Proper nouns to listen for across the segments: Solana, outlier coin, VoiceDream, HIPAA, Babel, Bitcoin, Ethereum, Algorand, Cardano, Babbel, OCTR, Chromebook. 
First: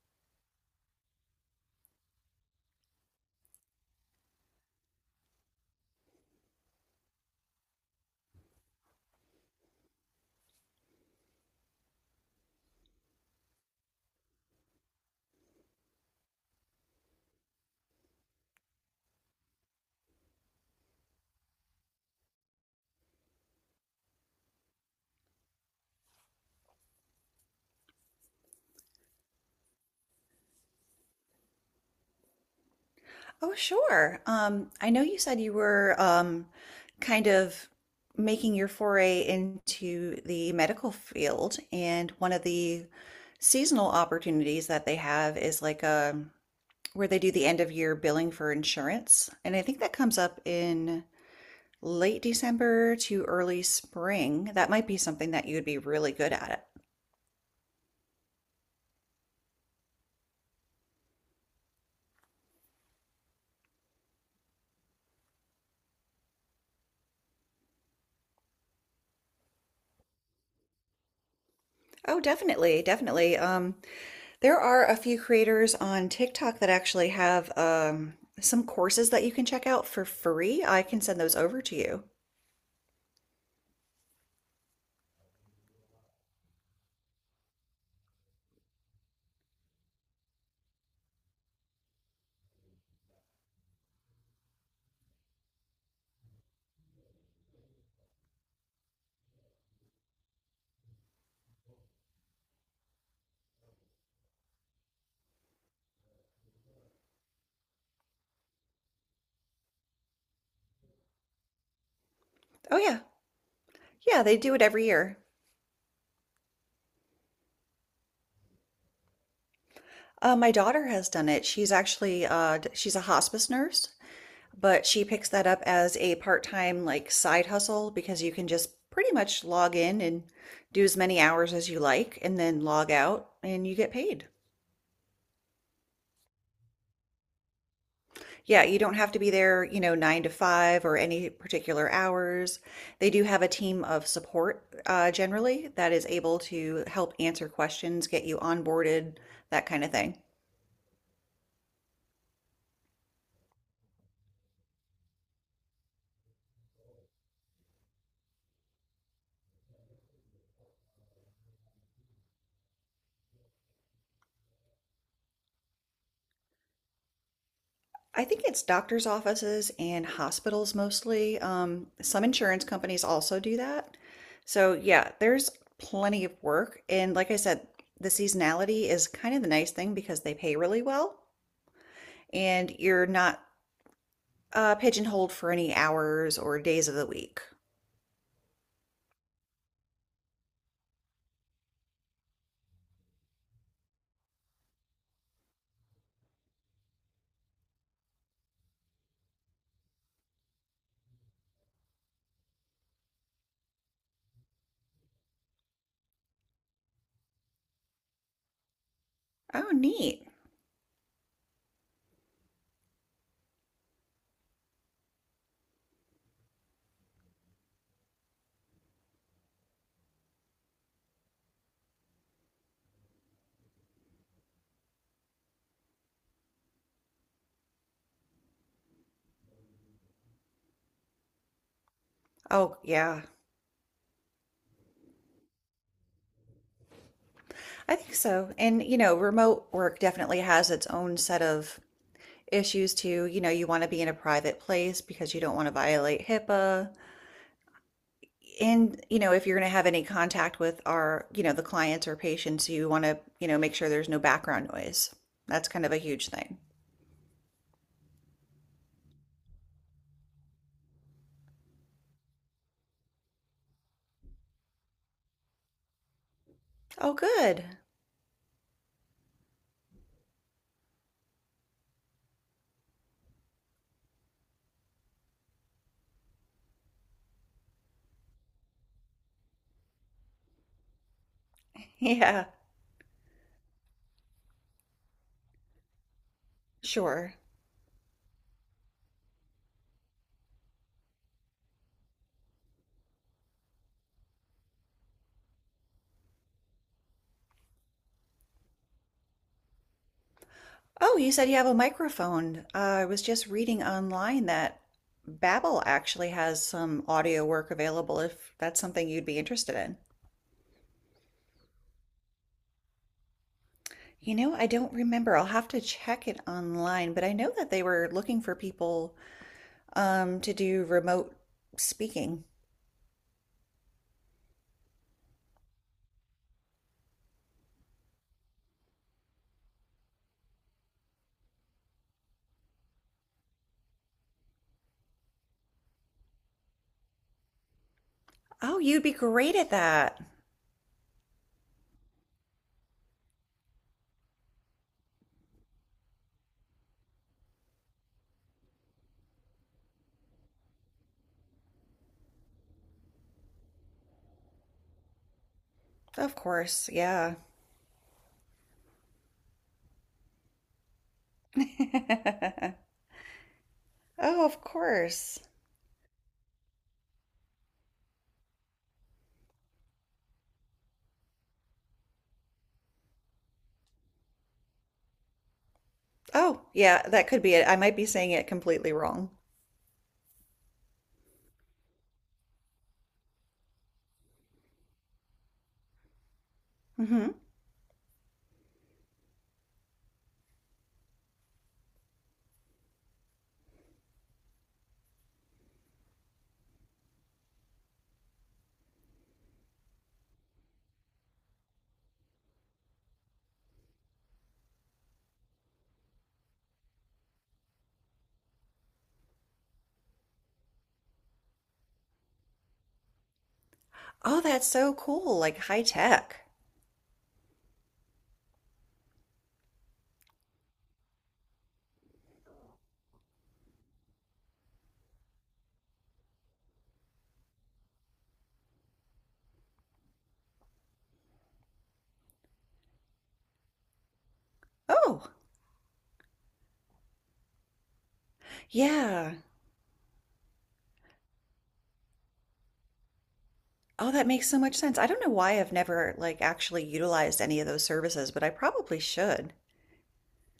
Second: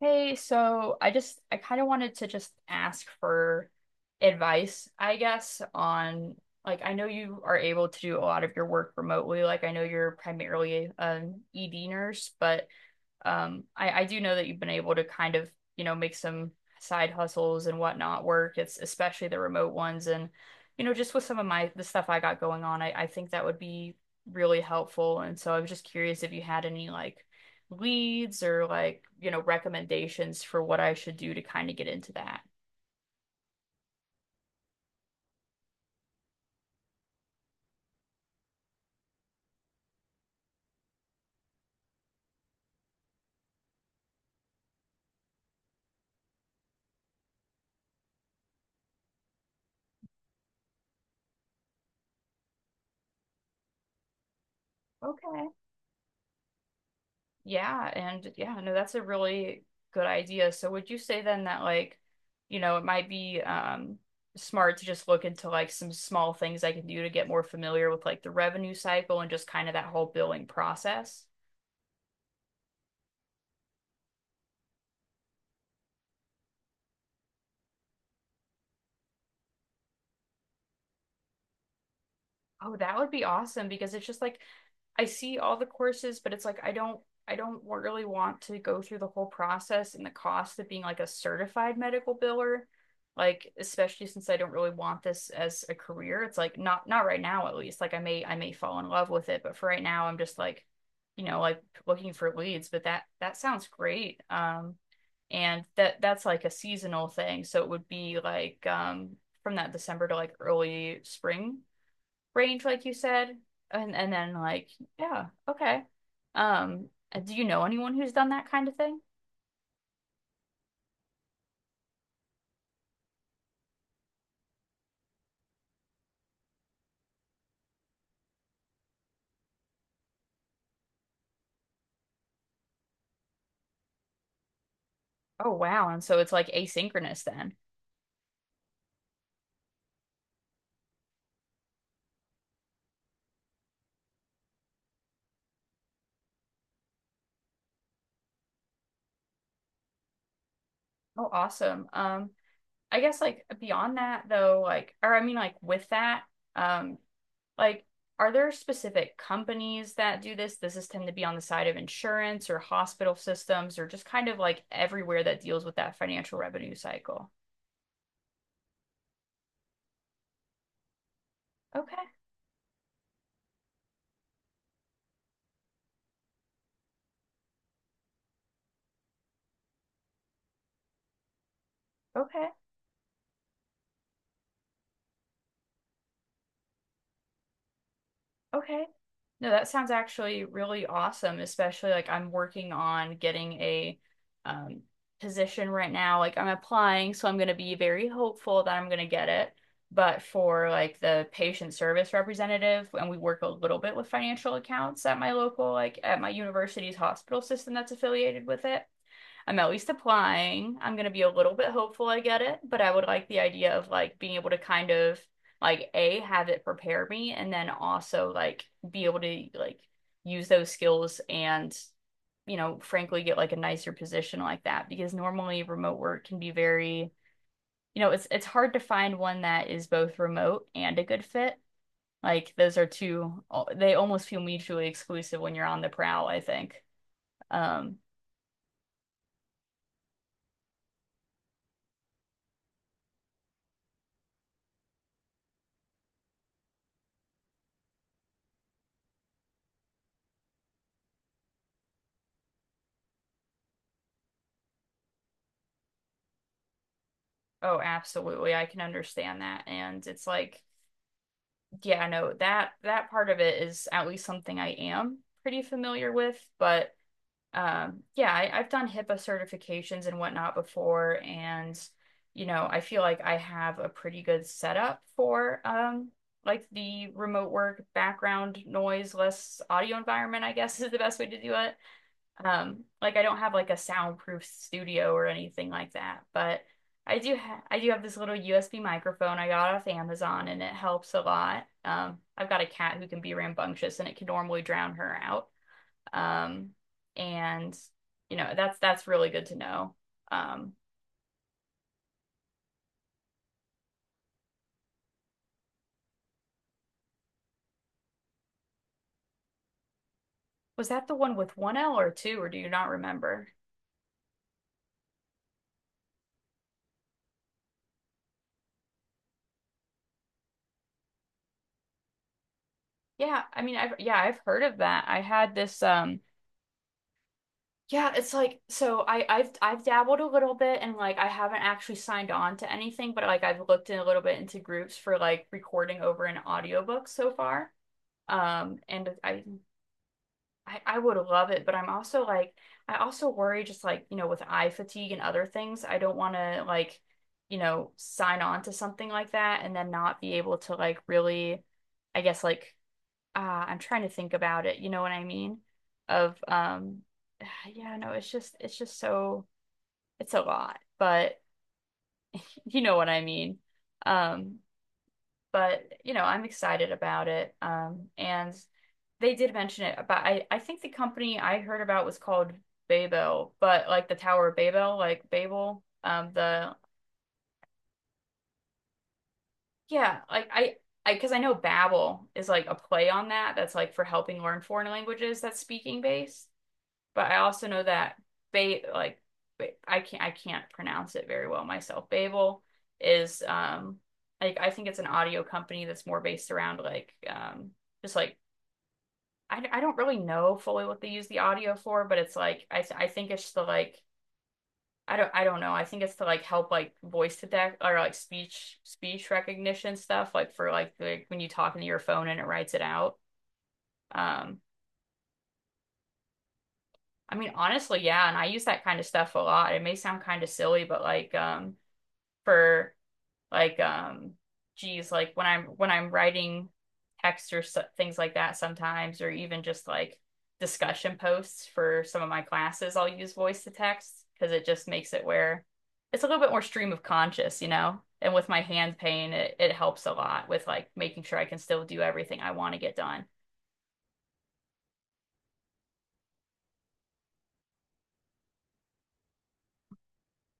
Hey, so I kind of wanted to just ask for advice, I guess, on. I know you are able to do a lot of your work remotely. Like I know you're primarily an ED nurse, but I do know that you've been able to make some side hustles and whatnot work. It's especially the remote ones. And, just with some of my the stuff I got going on, I think that would be really helpful. And so I was just curious if you had any leads or recommendations for what I should do to kind of get into that. Oh, sure. I know you said you were kind of making your foray into the medical field, and one of the seasonal opportunities that they have is like a where they do the end of year billing for insurance. And I think that comes up in late December to early spring. That might be something that Okay. you would be really good at. Yeah, and yeah, no, that's a really good idea. So would you say then that it might be smart to just look into like some small things I can do to get more familiar with like the revenue cycle and just kind of that whole billing process? Oh, definitely. There are a few creators on TikTok that actually have some courses that you can check out for free. I can send those over to you. Oh, that would be awesome because it's just like I see all the courses, but it's like I don't really want to go through the whole process and the cost of being like a certified medical biller. Like especially since I don't really want this as a career. It's like not not right now at least. Like I may fall in love with it, but for right now I'm just like, you know, like looking for leads, but that sounds great. And that's like a seasonal thing. So it would be like from that December to like early spring range, Oh like you yeah, said, and and yeah, then they do it like, every year. yeah, okay. Um, do you know anyone who's done that kind of thing? My daughter has done it. She's actually she's a hospice nurse, but she picks that up as a part-time like side hustle because you can just pretty much log in and do as many hours as you like, and then log out, and you get paid. Oh wow, and so it's like asynchronous then. Yeah, you don't have to be there, you know, nine to five or any particular hours. They do have a team of support generally that is able to help answer questions, get you onboarded, that kind of thing. Oh, awesome. I guess like beyond that though, or with that, um, like are there specific companies that do this? Does this tend to be on the side of insurance or hospital systems or just kind of like everywhere that deals with that financial revenue cycle? I think it's doctor's offices and hospitals mostly. Okay, Some insurance companies also do that. So, yeah, there's plenty of work. And like I said, the seasonality is kind of the nice thing because they pay really well okay, and you're not pigeonholed for any hours or days of the week. okay. No, that sounds actually really awesome, especially like I'm working on getting a um, position right now. Like I'm applying, so I'm going to be very hopeful that I'm going to get it. But for like the patient service representative, and we work a little bit with financial accounts at my local, like at my university's hospital system that's affiliated with it. I'm at Oh, least neat. applying. I'm going to be a little bit hopeful I get it, but I would like the idea of like being able to kind of like A, have it prepare me and then also like be able to like use those skills and frankly get like a nicer position like that because normally remote work can be very, it's hard to find one that is both remote and a good fit. Like those Oh, are yeah. two they almost feel mutually exclusive when you're on the prowl, I think. I Um think so. And, you know, remote work definitely has its own set of issues too. You know, you want to be in a private place because you don't want to violate HIPAA. And, you know, if you're going to have any contact with our, you know, the clients or patients, you want to, you know, make sure there's no background noise. That's kind of a huge thing. oh, absolutely. I can understand that. And it's like, yeah, no, that part of it is at least something I am pretty familiar with. But Oh, good. Yeah, I've done HIPAA certifications and whatnot before, and I feel like I have a pretty good setup for like the remote work background noise less audio environment, I guess is the best way to do it. Yeah, Like I don't have like a soundproof studio or anything like that, but I sure. do ha I do have this little USB microphone I got off Amazon and it helps a lot. I've got a cat who can be rambunctious and it can normally drown her out. Um, and that's really good to know. Um, Oh, you said you have a microphone. I was just reading online that Babbel actually has some audio work available if that's something you'd be interested in. was that the one with one L or two, or do you not remember? You know, I don't remember. I'll have to check it online, but I know that they were looking for people to do remote speaking. Yeah, I mean, I've yeah, I've heard of that. I had this Yeah, it's like so I've dabbled a little bit and like I haven't actually signed on to anything, but like I've looked in a little bit into groups for like recording over an audiobook so far. Oh, you'd And be I great at that. I would love it, but I'm also like I also worry just like, with eye fatigue and other things, I don't want to like, sign on to something like that and then not be able to like really I guess like I'm trying to think about it, you know what I mean? Of Of course, yeah. yeah, no, it's just so it's a lot, but you know what I mean. Oh, Um, of course. but you know, I'm excited about it. And they did mention it, but I think the company I heard about was called Babel, but like the Tower of Babel, like Babel, Oh, the yeah, that could be it. I might be saying it completely wrong. yeah, like I because I know Babel is like a play on that that's like for helping learn foreign languages that's speaking based. But Hmm. I also know that ba like I can't pronounce it very well myself. Babel is like I think it's an audio company that's more based around like just like I don't really know fully what they use the audio for, but it's like I think it's the like I don't know. I think it's to like help like voice to deck or like speech recognition stuff like for like, like when you talk into your phone and it writes it out. Oh, Um that's so cool, like high tech. I mean, honestly, yeah, and I use that kind of stuff a lot. It may sound kind of silly, but like for like geez, like when I'm writing text or so, things like that sometimes or even just like discussion posts for some of my classes, I'll use voice to text because it just makes it Oh, where it's a little bit more stream of conscious, you know? And with my hand yeah. pain, it helps a lot with like making sure I can still do everything I want to get done. Oh, that makes so much sense. I don't know why I've never like actually utilized any of those services, but I probably should.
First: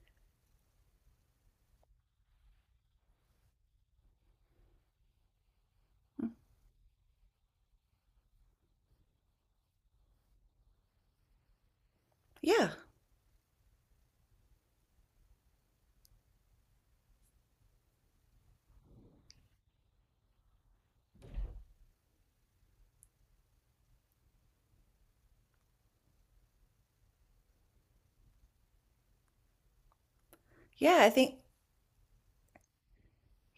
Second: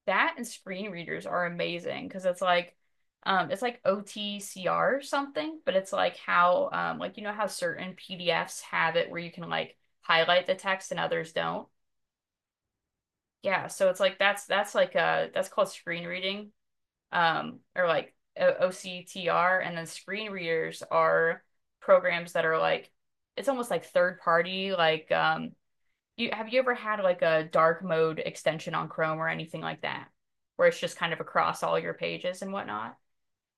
That and screen readers are amazing because it's like OTCR or something, but it's like how like you know how certain PDFs have it where you can like highlight the text and others don't. Yeah. Yeah, so it's like that's like that's called screen reading or like OCTR and then screen readers are programs that are like it's almost like third party like you have you ever had like a dark mode extension on Chrome or anything like that, where it's just Yeah, I kind of think across all your pages and whatnot?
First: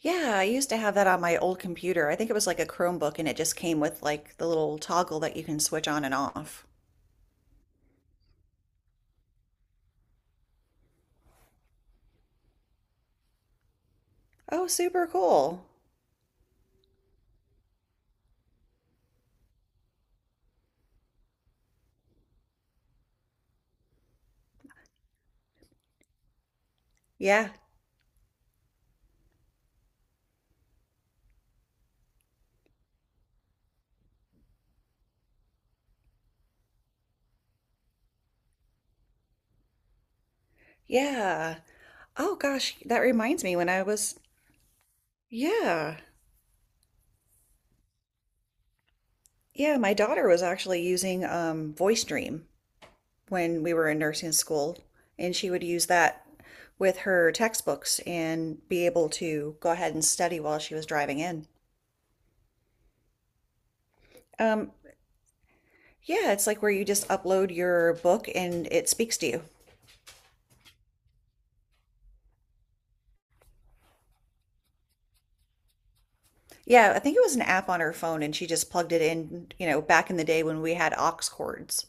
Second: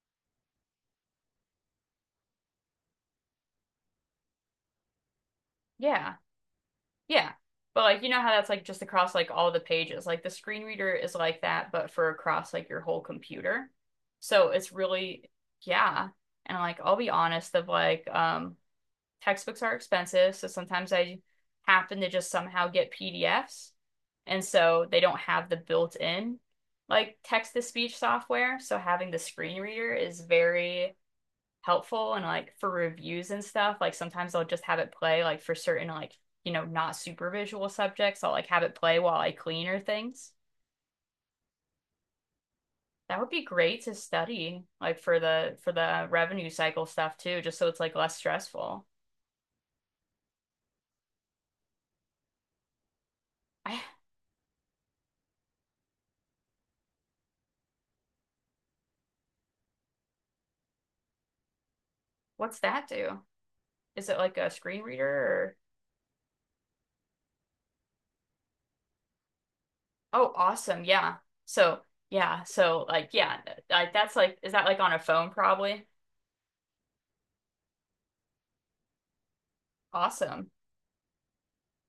yeah, I used to have that on my old computer. I think it was like a Chromebook and it just came with like the little toggle that you can switch on Yeah, and off. yeah. But like you know how that's like just across like all the pages. Like the screen reader is like that, but for across like your whole computer. So Oh, it's super really cool. yeah. And like I'll be honest, of like textbooks are expensive, so sometimes I happen to just somehow get PDFs, and so they don't have the built-in like Yeah. text to speech software. So having the screen reader is very helpful and like for reviews and stuff. Like sometimes I'll just have it play like for certain like, not super visual subjects. I'll like have it play while I clean or things. Yeah. Oh gosh, that That would reminds be me when I great to was study like for yeah. the revenue cycle stuff too, just so it's like less stressful. Yeah, my daughter was actually using VoiceDream when we I, were in nursing school, and she would use that with her textbooks and be able to go ahead and study while she was driving in. what's that do? Is it like a Um, screen reader or yeah, it's like where you just upload your book and it speaks to you. oh awesome yeah so yeah so yeah like that's like is that like on a phone probably Yeah, I think it was an app on her phone and she just plugged it in, you know, back in the day awesome when we had aux cords.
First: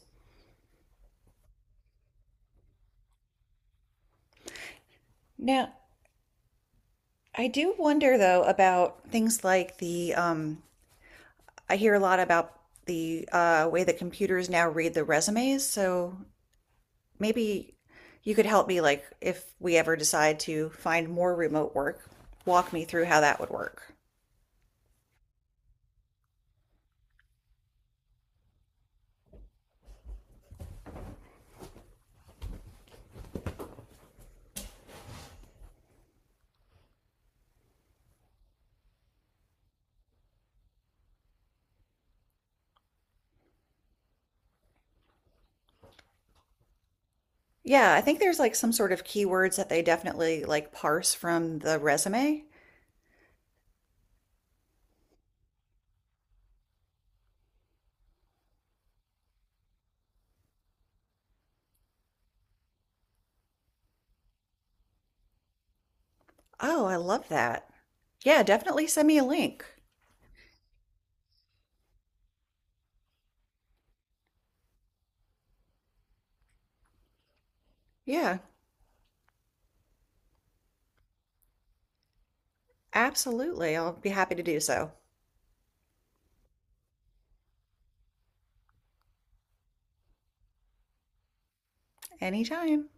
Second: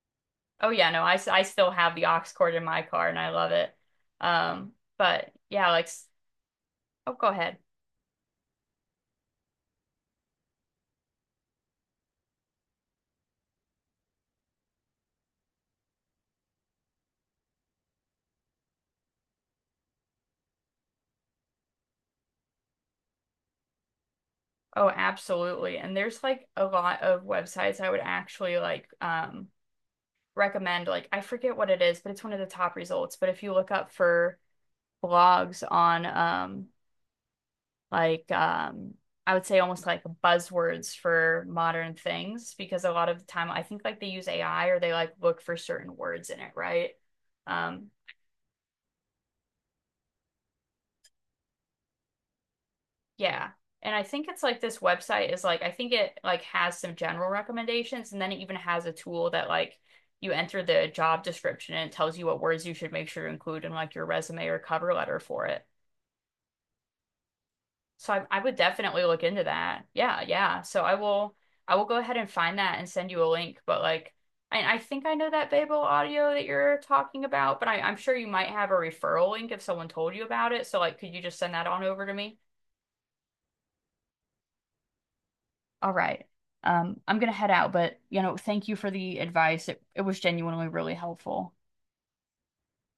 oh yeah no I still have the aux cord in my car and I love it um but yeah Now, like oh go I ahead do wonder though about things like the I hear a lot about the way that computers now read the resumes. So maybe you could help me, like, if we ever decide to find more remote work, walk me through how that would work. oh absolutely and there's like a lot of websites I would actually like recommend like I forget what it is but it's one of the top results but if you look up for blogs on like um I would say almost like buzzwords for modern things because a lot of the time I think like they use AI or they like look for certain words in it, right? Um Yeah, I think there's like some sort of keywords that they definitely like parse from the resume. yeah. And I think it's like this website is like I think it like has some general recommendations and then it even has a tool that like you enter the job description and it tells you what words you should make sure to include in like your resume or cover letter for it. Oh, I love that. So I Yeah, would definitely definitely send me look a into link. that. Yeah, yeah. So I will go ahead and find that and send you a link. But like I think I know that Babel audio that you're talking about, but I'm sure you Yeah, might have a referral link if someone told you about it. So like could you just send that on over to me? absolutely. I'll be happy to do so All right. I'm gonna head out, but you know, thank you for the advice. It was genuinely really helpful. anytime.